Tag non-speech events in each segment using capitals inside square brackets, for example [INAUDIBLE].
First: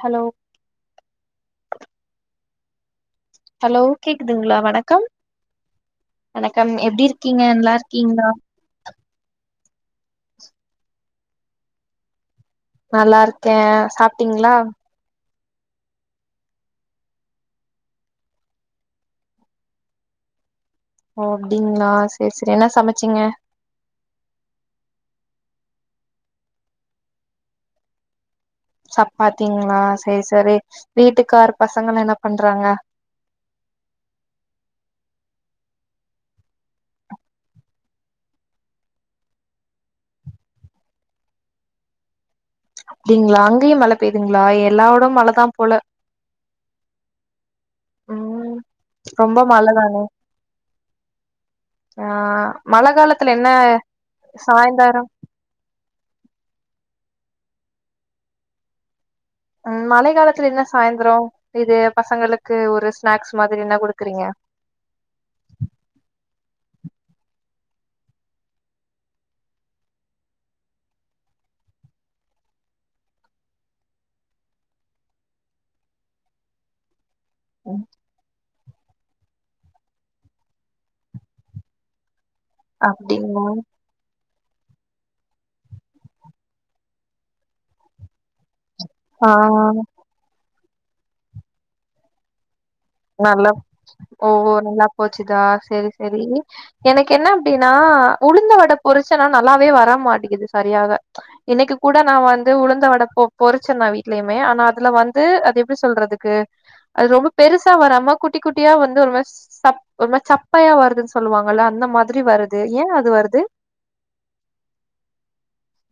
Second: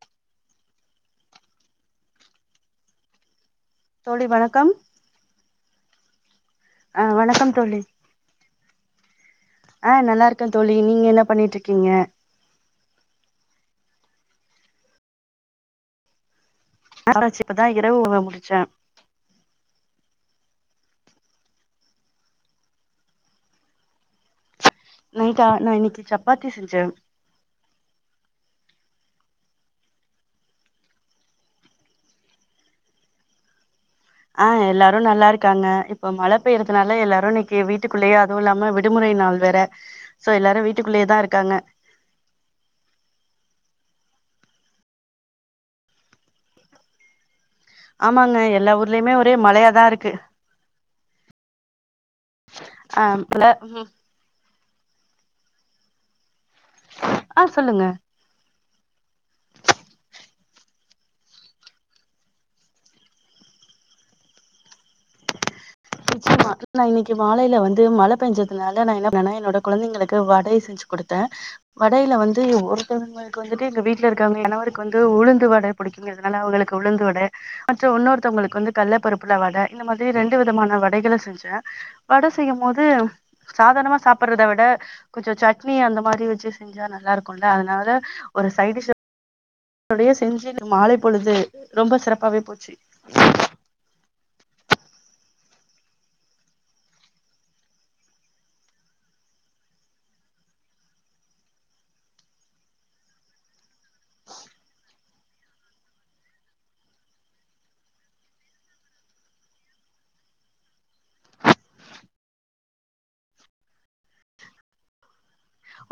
Hello hello கேக்குதுங்களா வணக்கம் வணக்கம் ஆ எப்டி இருக்கீங்க வணக்கம் நல்லா இருக்கீங்களா ஆஹ் நல்லா இருக்க தோழி நீங்க என்ன பண்ணிட்டு இருக்கீங்க நல்லாருக்க சாப்டீங்களா ஆாச்சி இப்பதா இரவு உணவு முடிச்ச ஓ அப்டிங்களா செரி செரி என்ன சமச்சிங்க நைட்டா நா இன்னிக்கு சப்பாத்தி செஞ்ச சப்பாத்திங்களா செரி செரி வீட்டுக்கார் பசங்களா என்ன பண்றாங்க ஆ எல்லாரு நல்லா இருக்காங்க இப்ப மழ பெய்யறதுனால எல்லாரு நிக்கி வீட்டுக்குள்ளேயே அதுவு இல்லாம விடுமுறை நாள் வேற சோ எல்லாரு வீட்டுக்குள்ளேயே தா இருக்காங்க அப்டிங்களா அங்கயு மல பெயுதுங்களா எல்லாட மலதா போல ஆமாங்க ம் எல்லா ஊர்லயுமே ஒரே ரொம்ப மழ மலயாதா தானே இருக்கு ஆ மல ஆ காலத்துல என்ன சாய்ந்தாரோ ஆ சொல்லுங்க ம் மழை காலத்துல என்ன சாய்ந்திரோ இது பசங்களுக்கு ஒரு ஸ்நாக்ஸ் மாரி என்ன குடுக்குறீங்க நிச்சயமா நா இன்னிக்கு மாலையில வந்து மல பெயஞ்சதுனால நா என்ன பனா என்னோட கொலந்தைங்களுக்கு வடை செஞ்சு கொடுத்த வடையில வந்து ஒருத்தங்களுக்கு வந்துட்டு எங்க வீட்டுல இருக்கவங்க கணவருக்கு வந்து உளுந்து வடை புடிக்குங்கிறதுனால அவங்களுக்கு உளுந்து வடை அ ம், ஒன்னொருத்தவங்களுக்கு வந்து கள்ள பருப்புல வட இந்த மாரி ரெண்டு விதமான வடைகள செஞ்ச வடசு செய்யு போது அப்டிங்களா சாதாரமா சாப் டுறத விட கொஞ்சோ சட்னி அந்த மாரி வச்சு செஞ்சா நல்லா இருக்கோல அதனால ஒரு சைடிஷ் ஆ ஓடயே செஞ்சு மாலை பொழுது ரொம்ப சிறப்பாவே போச்சு நல்ல ஓ நல்லா போச்சுதா செரி செரி எனக்கு என்ன அப்டின்னா உளுந்த வட பொரிச்ச நா நல்லாவே வர மாட்டேங்குது சரியாக இன்னைக்கு கூட நா வந்து உளுந்த வடை பொ பொறிச்சு பொரிச்ச நா வீ்ட்லயுமே ஆனா அதுல வந்து அது எப்டி சொல்றதுக்கு அது ரொம்ப பெருசு சா வராம குட்டி குட்டியா வந்து ஒரு மாரி சப் ஒரு சப்பயா வருதுன்னு சொல்லுவாங்கல்ல அந்த மாதிரி வருது ஏன் அது வருது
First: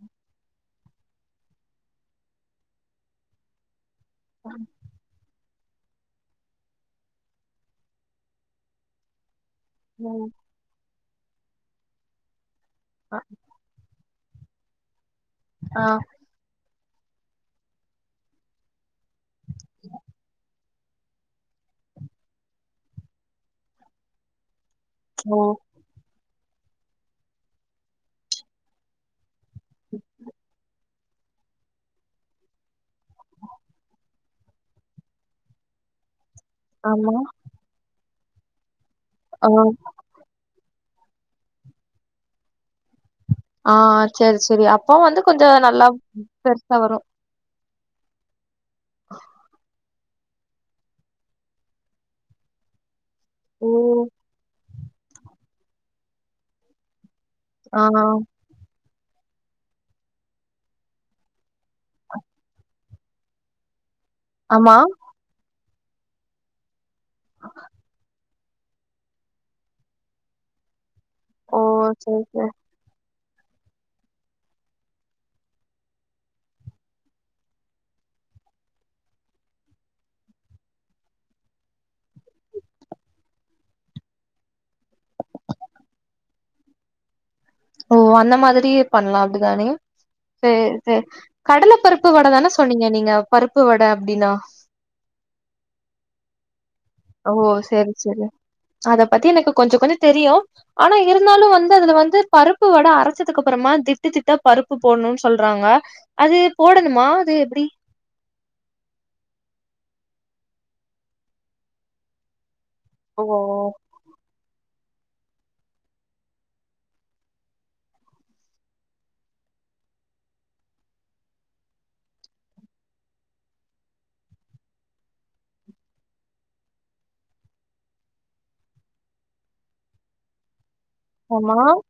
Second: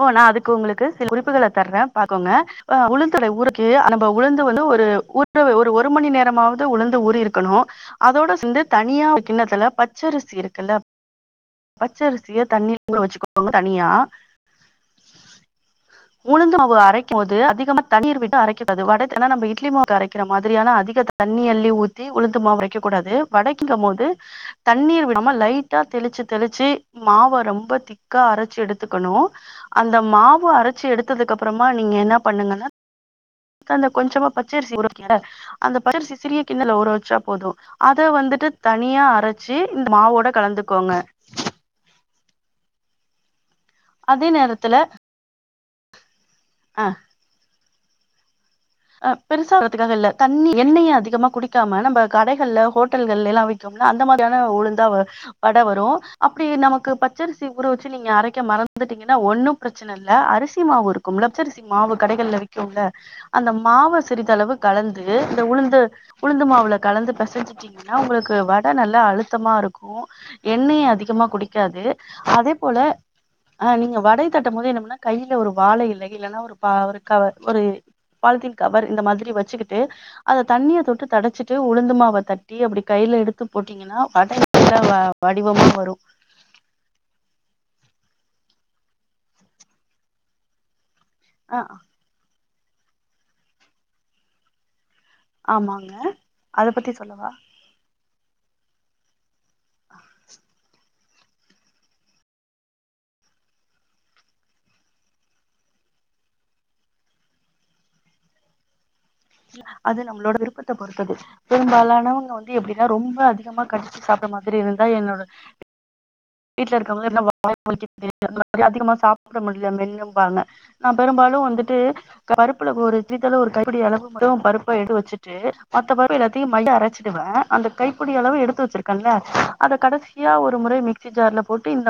ஓனா அதுக்கு உங்களுக்கு சில குறிப்புகல தர பாகோங்க உளுதுறை உறுக்கி அந்த உளுந்து வந்து ஒரு ஊர் ஒரு மணி நேரமாவது உளுந்து ஊறி இருக்கணோ அதோட சந்து தனியா கின்னதுல ம். பச்சரிசி இருக்குல பச்சரிசிய தண்ணீ ங்க வெச்சுகோங்க தனியா ஆ. உளுந்து மாவ் அவ அரைக்க போது அதிக தண்ணீர் விட்டு அரைக்க ந இட்லி மா அரைக்கிற மாதிரியான அதிக தண்ணி அள்ளி ஊத்தி உளுந்து மாவு அரைக்க கூடாது வடைக்குக போது தண்ணீ விடாம ஓ! லைட்டா தெளிச்சு தெளிச்சு மாவ ரொம்ப திக்கா அரச்சி எடுத்துக்கனோ அந்த மாவு அரச்சு எடுத்ததுக்கு அப்புறமா நீங்க என்ன பண்ணுங்கன்னா கொஞ்சமா பச்சரிசி ஊற வைக்கல அந்த பச்சரிசி சிறிய கிண்ணத்துல ஊர ஆமா. வச்ச போதும் அ அது வந்துட்டு த ண்ணியா ஆ. அரச்சு இந்த மாவோட கலந்த கோங்க ஆ அதே சேரி சேரி நேரத்துல அப்ப வந்து கொஞ்ச லவ் பெருச அ வரும் அ பெருசா வருதுக்காக இல்ல தண்ணி எண்ணெய அதிகமா குடிக்காம நம்ம கடைகளால ஹோட் டல்கள் எல்லாம் ஓ! விக்கோம்ல அந்த மாதிரியான உளுந்து வட வரும் அப்டி நமக்கு பத் பச்சரிசி ஊற ஆ. வச்சு நீங்க அரைக்க மறந் துட்டீங்கன்னா ஒன்னு பிரச்சன இல்ல அரிசி மாவு இருக்குள பச்சரிசி மாவு கடைகளில விக்கும்ல அந்த மாவஸ் சிறிதளவு ஆமா. கலந்து இந்த உளுந்து உளுந்து மாவுல கலந்து பெசஞ்சீட்டீங்கன்னா உங்களுக்கு வட நல்லா அழுத்தமா இருக்கும் எண்ணெய அதி கமா ஓ! குடிக்காது சரி, சரி. அதே போல ஆ நீங்க வடைய தட்டம் போது என்ன பண்ணா கையில ஒரு வாழை இலை இல்லைனா ஒரு ப ஒரு கவ ஒரு பாலித்தீன் கவர் இந்த மாதிரி வச்சுக்கிட்டு அத தண்ணிய தொட்டு தொடைச்சிட்டு உளுந்தமாவ தட்டி அப்டி கைல எடுத்து போட்டிங்கன்னா வட நல்ல வ வடிவமா வரு ஓ அந்த மாதிரியே பண்லா அப்டிதானே சேர் சேர் அ கடல பருப்பு வட தான சொன்னிங்க நீங்க பருப்பு வட அப்டின்னா ஆமாங்க அத பத்தி சொல்லவா ஓ செரி செரி அத பத்தி எனக்கு கொஞ்ச கொஞ்ச தெரியு ஆனா இரு ந்தாலு வந்து அதுல வந்து பருப்பு வட அரைச்சதுக்கு அப்பறமா திட்டு திட்டா பருப்பு போடணுன் சொல்றாங்க அது போடணுமா அது எப்படி அது நம்மளோட விருப்பத்த பொறுத்தது பெரும்பாலானவங்க வந் து எப்டின்னா ரொம்ப ஓ அதிகமா கடிச்சு சாப்பிடற மாதிரி இரு ந்தா என்னோட வீட்ல இருக்குறவுங்க [UNINTELLIGIBLE] அதிகமா சாப்பிட முடியல மென்னும்பாங்க நா பெரும்பாலு வந்துட்டு பருப்புல ஒரு சிறிதளவு ஒரு கைப்பிடி அளவு மட்டு பருப்பை எடுத்து வச்சுட்டு மத்த பருப்பு எல்லாத்தையு மைய அரைச்சிடுவே அந்த கைப்பிடி அளவு எடுத்து வச்சிருக்கேன்ல அத கடைசியா ஒரு முறை மிக மிக்ஸி ஜார்ல ஆமா போட்டு இந்த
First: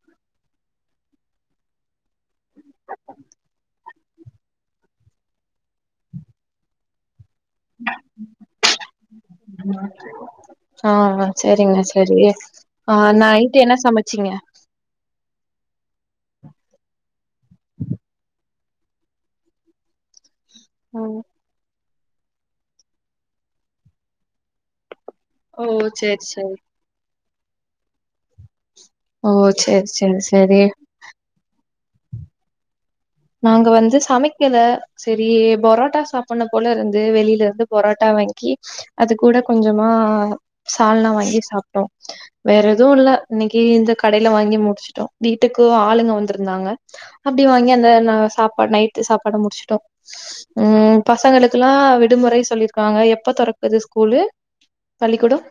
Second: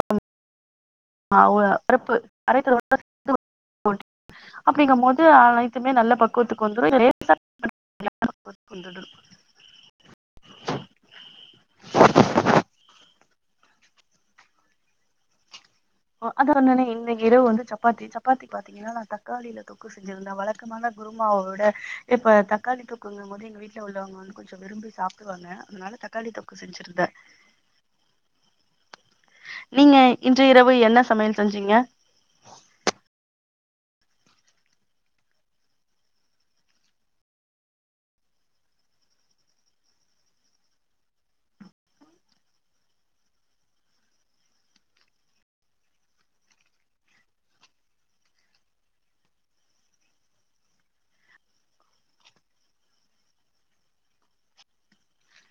ஆ ஒ பருப்பு அரைத்து [UNINTELLIGIBLE] அ அப்டிங்க போது அனைத்துமே நல்ல பக்குவத்துக்கு வந்துரு [UNINTELLIGIBLE] ஆ சரிங்க சரி ஆ நைட்டு என்ன சமைச் சிங்க அது வந்தோனே இன்னக்கி இரவு வந்து சப்பாத்தி சப்பாத்தி பாத்தீங்கன்னா நா தக்காளியில தொக்கு செஞ்சிருந்தா வள க்கமான குருமாவ விட இப்ப தக்காளி தொக்குங்கம்போது எங்க வீட்டுல உள்ளவங்க வந்து கொஞ்சம் விரும்பி சாப் வாங்க ஓ அதனால சேரி தக்காளி சேரி தொக்கு செஞ்சிருந்தே ஓ சேரி நீங்க சேரி இன்று சேரி இரவு என்ன சமையல் செஞ்சீங்க நாங்க வந்து சமைக்கல சரி போரோட்டா சாப்படுனு போல இருந்து வெளியில இருந்து பொரோட்டா வாங்கி அது கூட கொஞ்சமா சால்னா வாங்கி சாப்பிட்டோம் வேற எதுவும் இல்ல இன்னைக்கு இந்த கடையில வாங்கி முடிச்சுட்டோம் வீட்டுக்கு ஆளுங்க வந்திருந்தாங்க அப்படி வாங்கி அந்த சாப்பாடு நைட் சாப்பாடு முடிச்சட்டோம் உம் பசங்களுக்குல்லாம் விடுமுறை சொல்லிருக்காங்க எப்ப தொறக்குது ஸ்கூல பள்ளிக்கூடம்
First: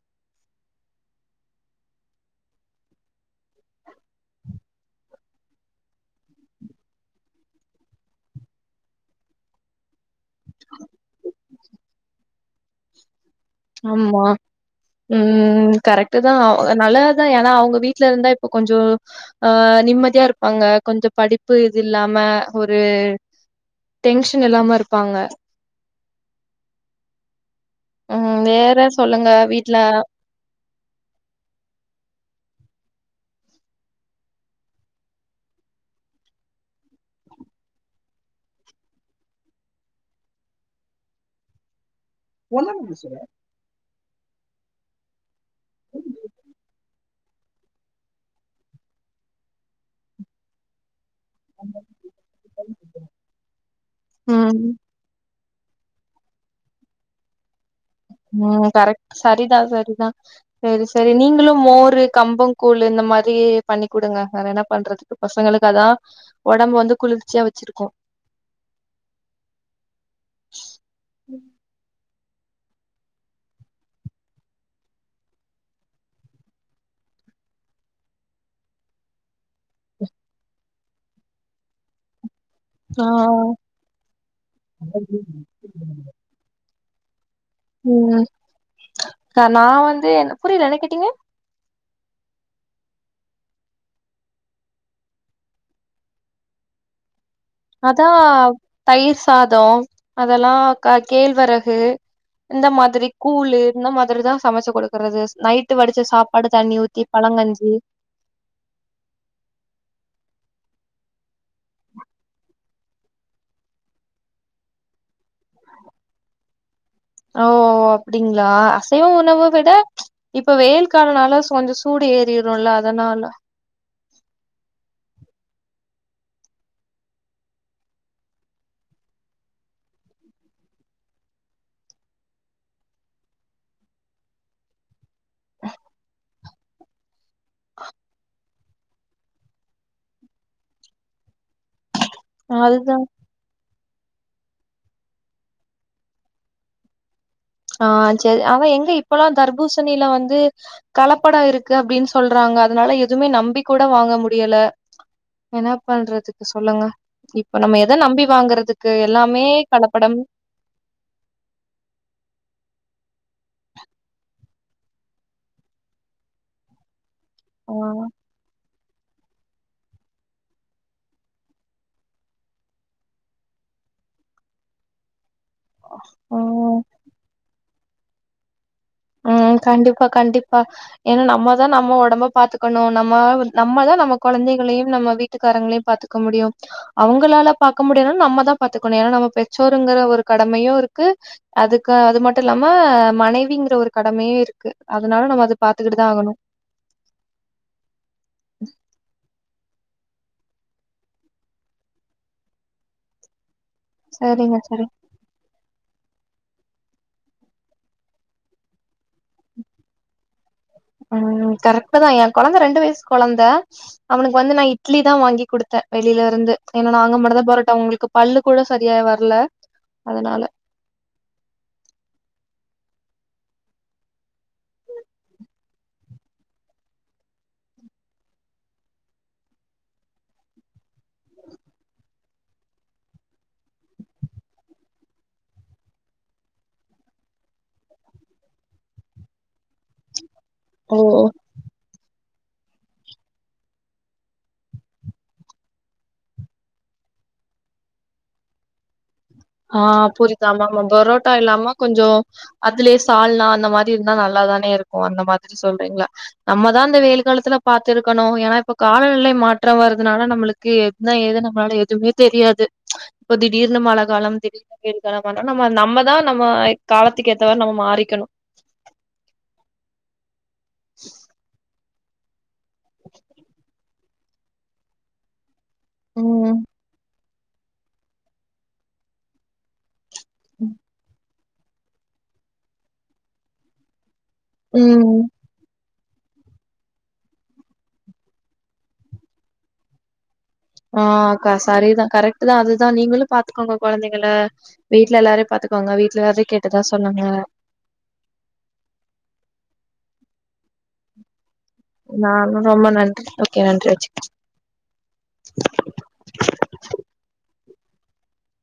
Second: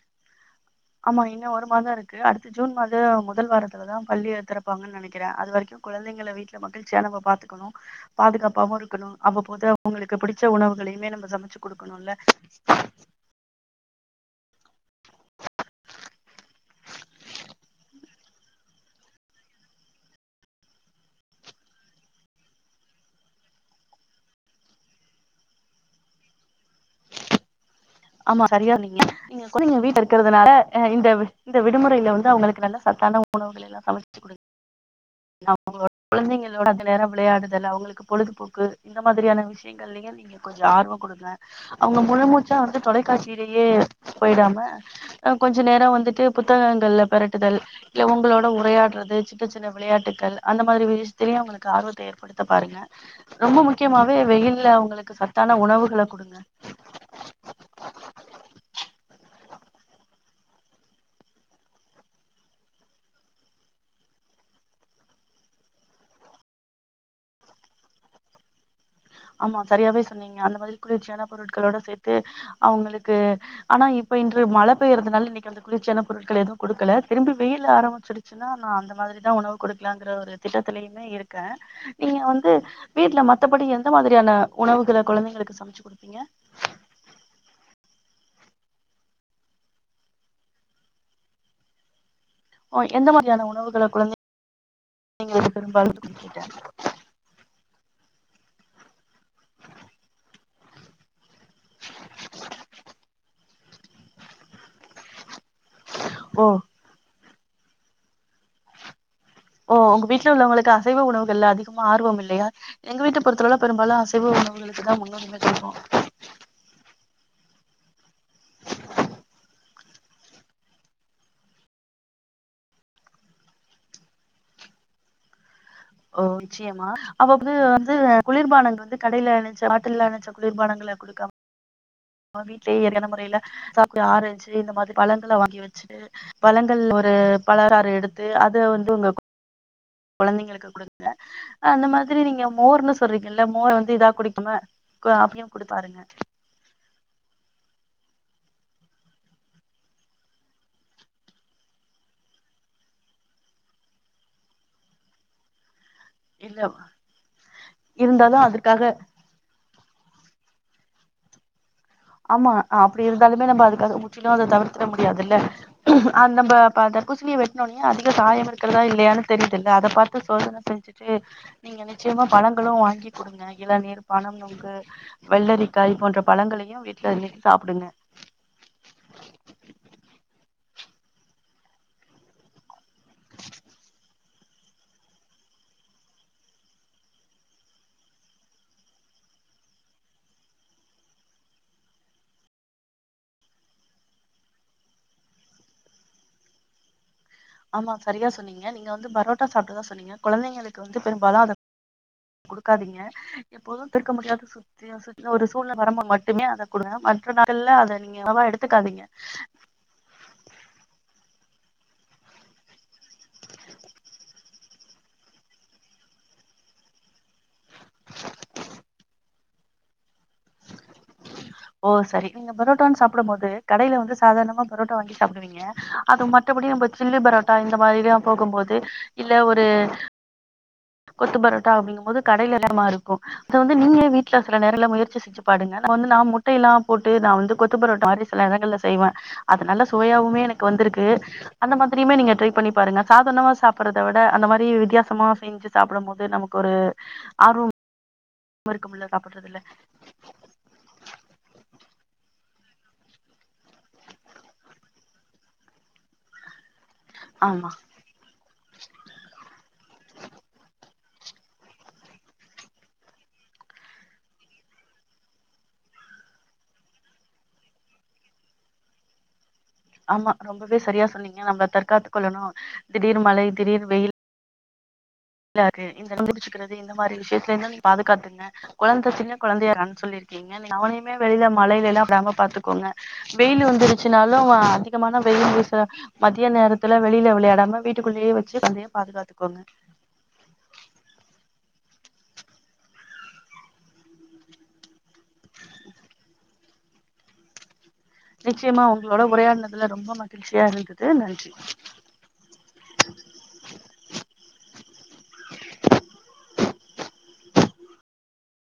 ஆமா இன்னும் ஒரு மாதம் இருக்கு அடுத்த ஜூன் மாதம் முதல் வாரத்துலதா பள்ளி திறப்பாங்கன்னு நினைக்கிறே அது வரைக்கும் குழந்தைங்கள வீட்டுல மகிழ்ச்சியா நம பாாத்துக்கணும் பாதுகாப்பாவும் இருக்கணும் அவ்வப் போது அவங்களுக்கு பிடிச்ச உணவுகளையுமே நம்ம சமைச்சு குடுக்கணுல ஆமா உம் கரெக்ட்டு தா நல்லாதுதா ஏன்னா அவங்க வீட்டு்ல இருந்தா இப்ப கொஞ்சோ ஆ நிம்மதியா இருப்பாங்க கொஞ்சோ படிப்பு இது இல்லாம ஒரு டென்ஷன் இல்லாம இருப்பாங்க ம் ஆமா சரியா வேற நீங்க சொல்லுங்க நீங்க வீட்ல இருக்கிறதுனால இந்த இந்த விடுமுறையில வந்து அவங்களுக் நல்ல சத்தான உணவுகள எல்லாம் சமைச்சு கொடுத் அவங்களோட குழந்தைங்களோட அந்த நேரம் விளையாடுதல் அவங்களுக்கு பொழுதுபோக்கு இந்த மாதிரியான விஷயங்கள் ல நீங்க கொஞ்சோ ஆர்வங் குடுங்க அவங்க முழு மூச்சா வந்து கா சிரியே போயிடாம கொஞ்ச நேரம் வந்துட்டு புத்தகங்கள்ல பெரட்டுதல் இல்ல உங்களோட உரையாடுறது சின்ன சின்ன விளையாட்டுகள் அந்த மாதிரி விஷ யதுலையும் தெரியும் அவங்களுக்கு ஆர்வத்த ஏற்படுத்த பாருங்க ரொம்ப முக்கியமாவே ம் வெயில்ல உங்களுக்கு சத் சத்தான உணவுகள குடுங்க தா சரிதா சரி சரி நீங்களும் மோரு கம்பம் கூழ் இந்த மாரி பண்ணி் குடுங்க வேற என்ன பண்றதுக்கு பசங்களுக்கு அதா ஒடம்ப வந்து குளிர்ச்சியா வெச்சிருக்கு ஆமா சரியாவே சொன்னீங்க அந்த மாதிரி குளிர்ச்சியான பொருட்களோட சேர்த் கு அவங்களுக்கு ஆனா இப்ப இன்று மழை பெய்றதுனால இன்னைக்கு அந்த குளிர்ச்சியான பொருட்கள் எதுவும் குடுக்கல திரும்பி வெயில் ஆரம்பிச்சுடுச்சுன்னா நா அந்த மாதிரிதான் உணவு கொடுக்கலாங்கிற ஒரு திட்டத்திலயுமே இருக்கே நீங்க வந்து ம் ஆ வீட்ல மத்தபடி எந் எந்த மாதிரியான உணவுகளை குழந்தைங்களுக்கு சமைச்சு குடுப்பீங்க உம் நா ஆரஞ்சு புரியல என்ன கேட்டீங்க ஓ எந்த மாதிரியான உணவுகளை குழந்தைங்களுக்கு பெரும்பாலும் குடுப்பிங்க அதான் தயிர் சாதம் அதெல்லாம் காக் கேழ்வரகு இந்த மாதிரி கூழ் இந்த மாதிரிதா சமைச்சு குடுக்கறது நைட்டு வடிச்ச ஓ சாப்பாடு தண்ணி ஊத்தி பழங்கஞ்சி ஓ உங்க வீட்டுல உள்ளவங்களுக்கு அசைவ உணவுகள்ல அதிகமா ஆர்வம் இல்லையா எங்க வீட்ட பொறுத்தளவுல பெரும்பாலும் அசைவ உணவுகளுக்கு தான் முன்னுரிமை தருவோம் ஓ அப்படிங்களா அசைவ உணவை விட இப்ப வெயில் காலனால கொஞ்சம் சூடு ஏறிரூமில்ல அதனால ஓ நிச்சயமா அவப் வந்து வந்து குளிர்பானங்கள் வந்து கடையில ராத்திரி நேரத்துல பாட்டில வச்ச குளிர்பானங்களை குடுக்காம வீட்லயே இயற்கையான முறையில சாப்பிட ஆரஞ்சு இந்த மாதிரி பழங்களை வாங்கி வச்சு பழங்கள் ஒரு வழராறு எடுத்து அத் வந்து வந்து உங்க [UNINTELLIGIBLE] குழந்தைங்களுக்கு கொடுக்க அந்த மாதிரி சரி நீங்க மோர்ன்னு அதுதா சொல்றீங்கல்ல மோர் டீ தா குடிக்கும காஃபியு குடிப்பாருங்க ஆ சரி அவ எங்க இப்பல்லா தர்பூசணில வந்து கலப்படோ இருக்கு அப்டின் சொல்றாங்க அதனால எதுமே நம்பி கூட வாங்க முடியல என்னா பண்றதுக்கு இல்ல சொல்லுங்க இப்ப நம்ம எத நம்பி இருந்தாலு அதுக்காக வாங்குறதுக்கு எல்லாமே கலப்படம் ஆமா அ அப்புடி இருந்தாலுமே நம்ப அதுக்கு அத முற்றிலு அத தவிர்த்திட முடியாதுல்ல அந் நம்ப ப தர் புசினிய ஆ வெட்னோன்னியே அதிக சாயம் இருக் க்குறதா இல்லையான்னு தெரியுதுல்ல அத பாத்து சோதன செஞ்சுட்டு நீங்க நிச்சயமா பழங்களும் வாங்கி குடுங்க இளநீர் பனம் நொங்கு வெள்ளரிக்காய் இது போன்ற பழங்களையு ம் வி சாப்டுங்க ம் கண்டிப்பா கண்டிப்பா ஏன்னா நம்ம தா நம்ம ஒடம்ப பாத்துக்கணு நம்ம வந் நம்ம தா நமக் கொழந்தைகளையும் நம்ம வீட்டுக்காரங்களையும் பாத்துக்க முடியும் அவங்களால பாக்க முடிலன் நம்ம தா பாத்துக்கணு ஏன்னா நம்ம பெற்றோருங்குற ஒரு கடமையும் இருக்கு அதுக்கு அது மட்டும் இல்லாம மனைவிங்கிற ஒரு கடமையே இருக்கு அதனால நம்ம அது பாத்துக்குட்டு தா ஆகணும் ஆமா சரியா சொன்னீங்க நீங்க வந்து பரோட் டா சாப்ட்ட தா சொன்னீங்க குழந்தைங்களுக்கு வந்து பெரும்பாலும் அத குடுக்காதீங்க எப்போதும் திருக்க முடியாத சரிங்க சரி சுத்தி அ சுத்திலு ஒரு சூழ்ந வரம்ப மட்டுமே அத குடுங்க மற்ற [UNINTELLIGIBLE] அத நீங்க அளவா எடுத்துக்காதீங்க ம் கரெக்ட்டு தா என் கொழந்த ரெண்டு வயசு குழந்த அவனுக்கு வந்து நான் இட்லி தான் வாங்கி கொடுத்தே வெளியில இருந்து ஏன்னா நாங்க மட்டு தான் பரோட்டா உங்களுக்கு பல்லு கூட சரியா வரல அதனால ஓ சரி நீங்க பரோட்டான்னு சாப்பிடும் போது கடையில வந்து சாதாரணமா பரோட்டா வாங்கி சாப்பிடுவீங்க அது மற்றபடி இப்ப சில்லி பரோட்டா இந்த மாதிரி போகும்போது இல்ல ஒரு கொத்து பரோட்டா அப்படிங்கும் போது கடையில் எல்லமா இருக்கும் அத வந்து நீங்களே வீட்டுல சில நேரல முயற்சி செச்சு பாடுங்க வந்து நான் முட்டைய எல்லாம் போட்டு நான் வந்து கொத்து பரோட்டா மாதிரி சில நேரங்கள்ல செய்வேன் அது நல்ல சுவயாவுமே எனக்கு ஓ வந்திருக்கு அந்த மாதிரி நீங்க ட்ரை பண்ணி பாருங்க சாதனமா சாப்பிறதை விட அந்த மாதிரி வித்தியாசமா செஞ்சு சாப்பிடும் போது நமக்கு ஒரு ஆர்வம் இருக்கு இல்ல ஆஹ் புரிதாமா பரோட்டா இல்லாம கொஞ்சம் அதுலயே சால்னா அந்த மாதிரி இருந்தா நல்லாதானே இருக்கும் அந்த மாதிரி சொல்றீங்களா நம்ம தான் அந்த வெயில் காலத்துல ஆமா. பாத்து இருக்கணும் ஏன்னா இப்ப காலநிலை மாற்றம் வருதுனால நம்மளுக்கு எதுனா ஏது நம்மளால எதுவுமே தெரியாது இப்போ திடீர்னு மழை காலம் திடிர்னு வெயில் காலம் நம்ம நம்மதான் நம்ம காலத்துக்கு ஏத்தமதிரி மாரிக்கனும் ஆமா ரொம்பவே சரியா சொன்னீங்க நம்மள தற்காத்து கொல்லனு திடீர் மழை திடீர் வெயில் இல்ல அது இந்த ம் முடிச்சுக்கிறது இந்த மாதிரி விஷய நீ பாதுகாத்துங்க குழந்தை சின்ன குழந்தையானு சொல்லிருக்கு எங்க நீ அவ வெளியில மழையில எல்லாம் விடாம பாத்துக்கோங்க வெயில் வந்து ச்சாலும் அதிகமான ம் வெயில் வீச மதிய நேரத்துல வெளியில விளையாடாம வீட்டுக்குள்ளேயே வச்சு குழந்தைய பாதுகாத்துக்கோங்க ஆஹ்க்கா சரிதான் கரெக்ட் தான் அதுதான் நீங்களும் பாத்துக்கோங்க குழந்தைங்கள வீட்டுல எல்லாரையும் பாத்துக்கோங்க வீட்டு்ல எல்லாரையும் கேட்டதா சொல்லுங்க நிச்சயமா உங்களோட உரையாடுனதுல ரொம்ப மகிழ்ச்சியா இருந்தது நன்றி நானும் ரொம்ப நன்றி ஓகே நன்றி வச்சறேன்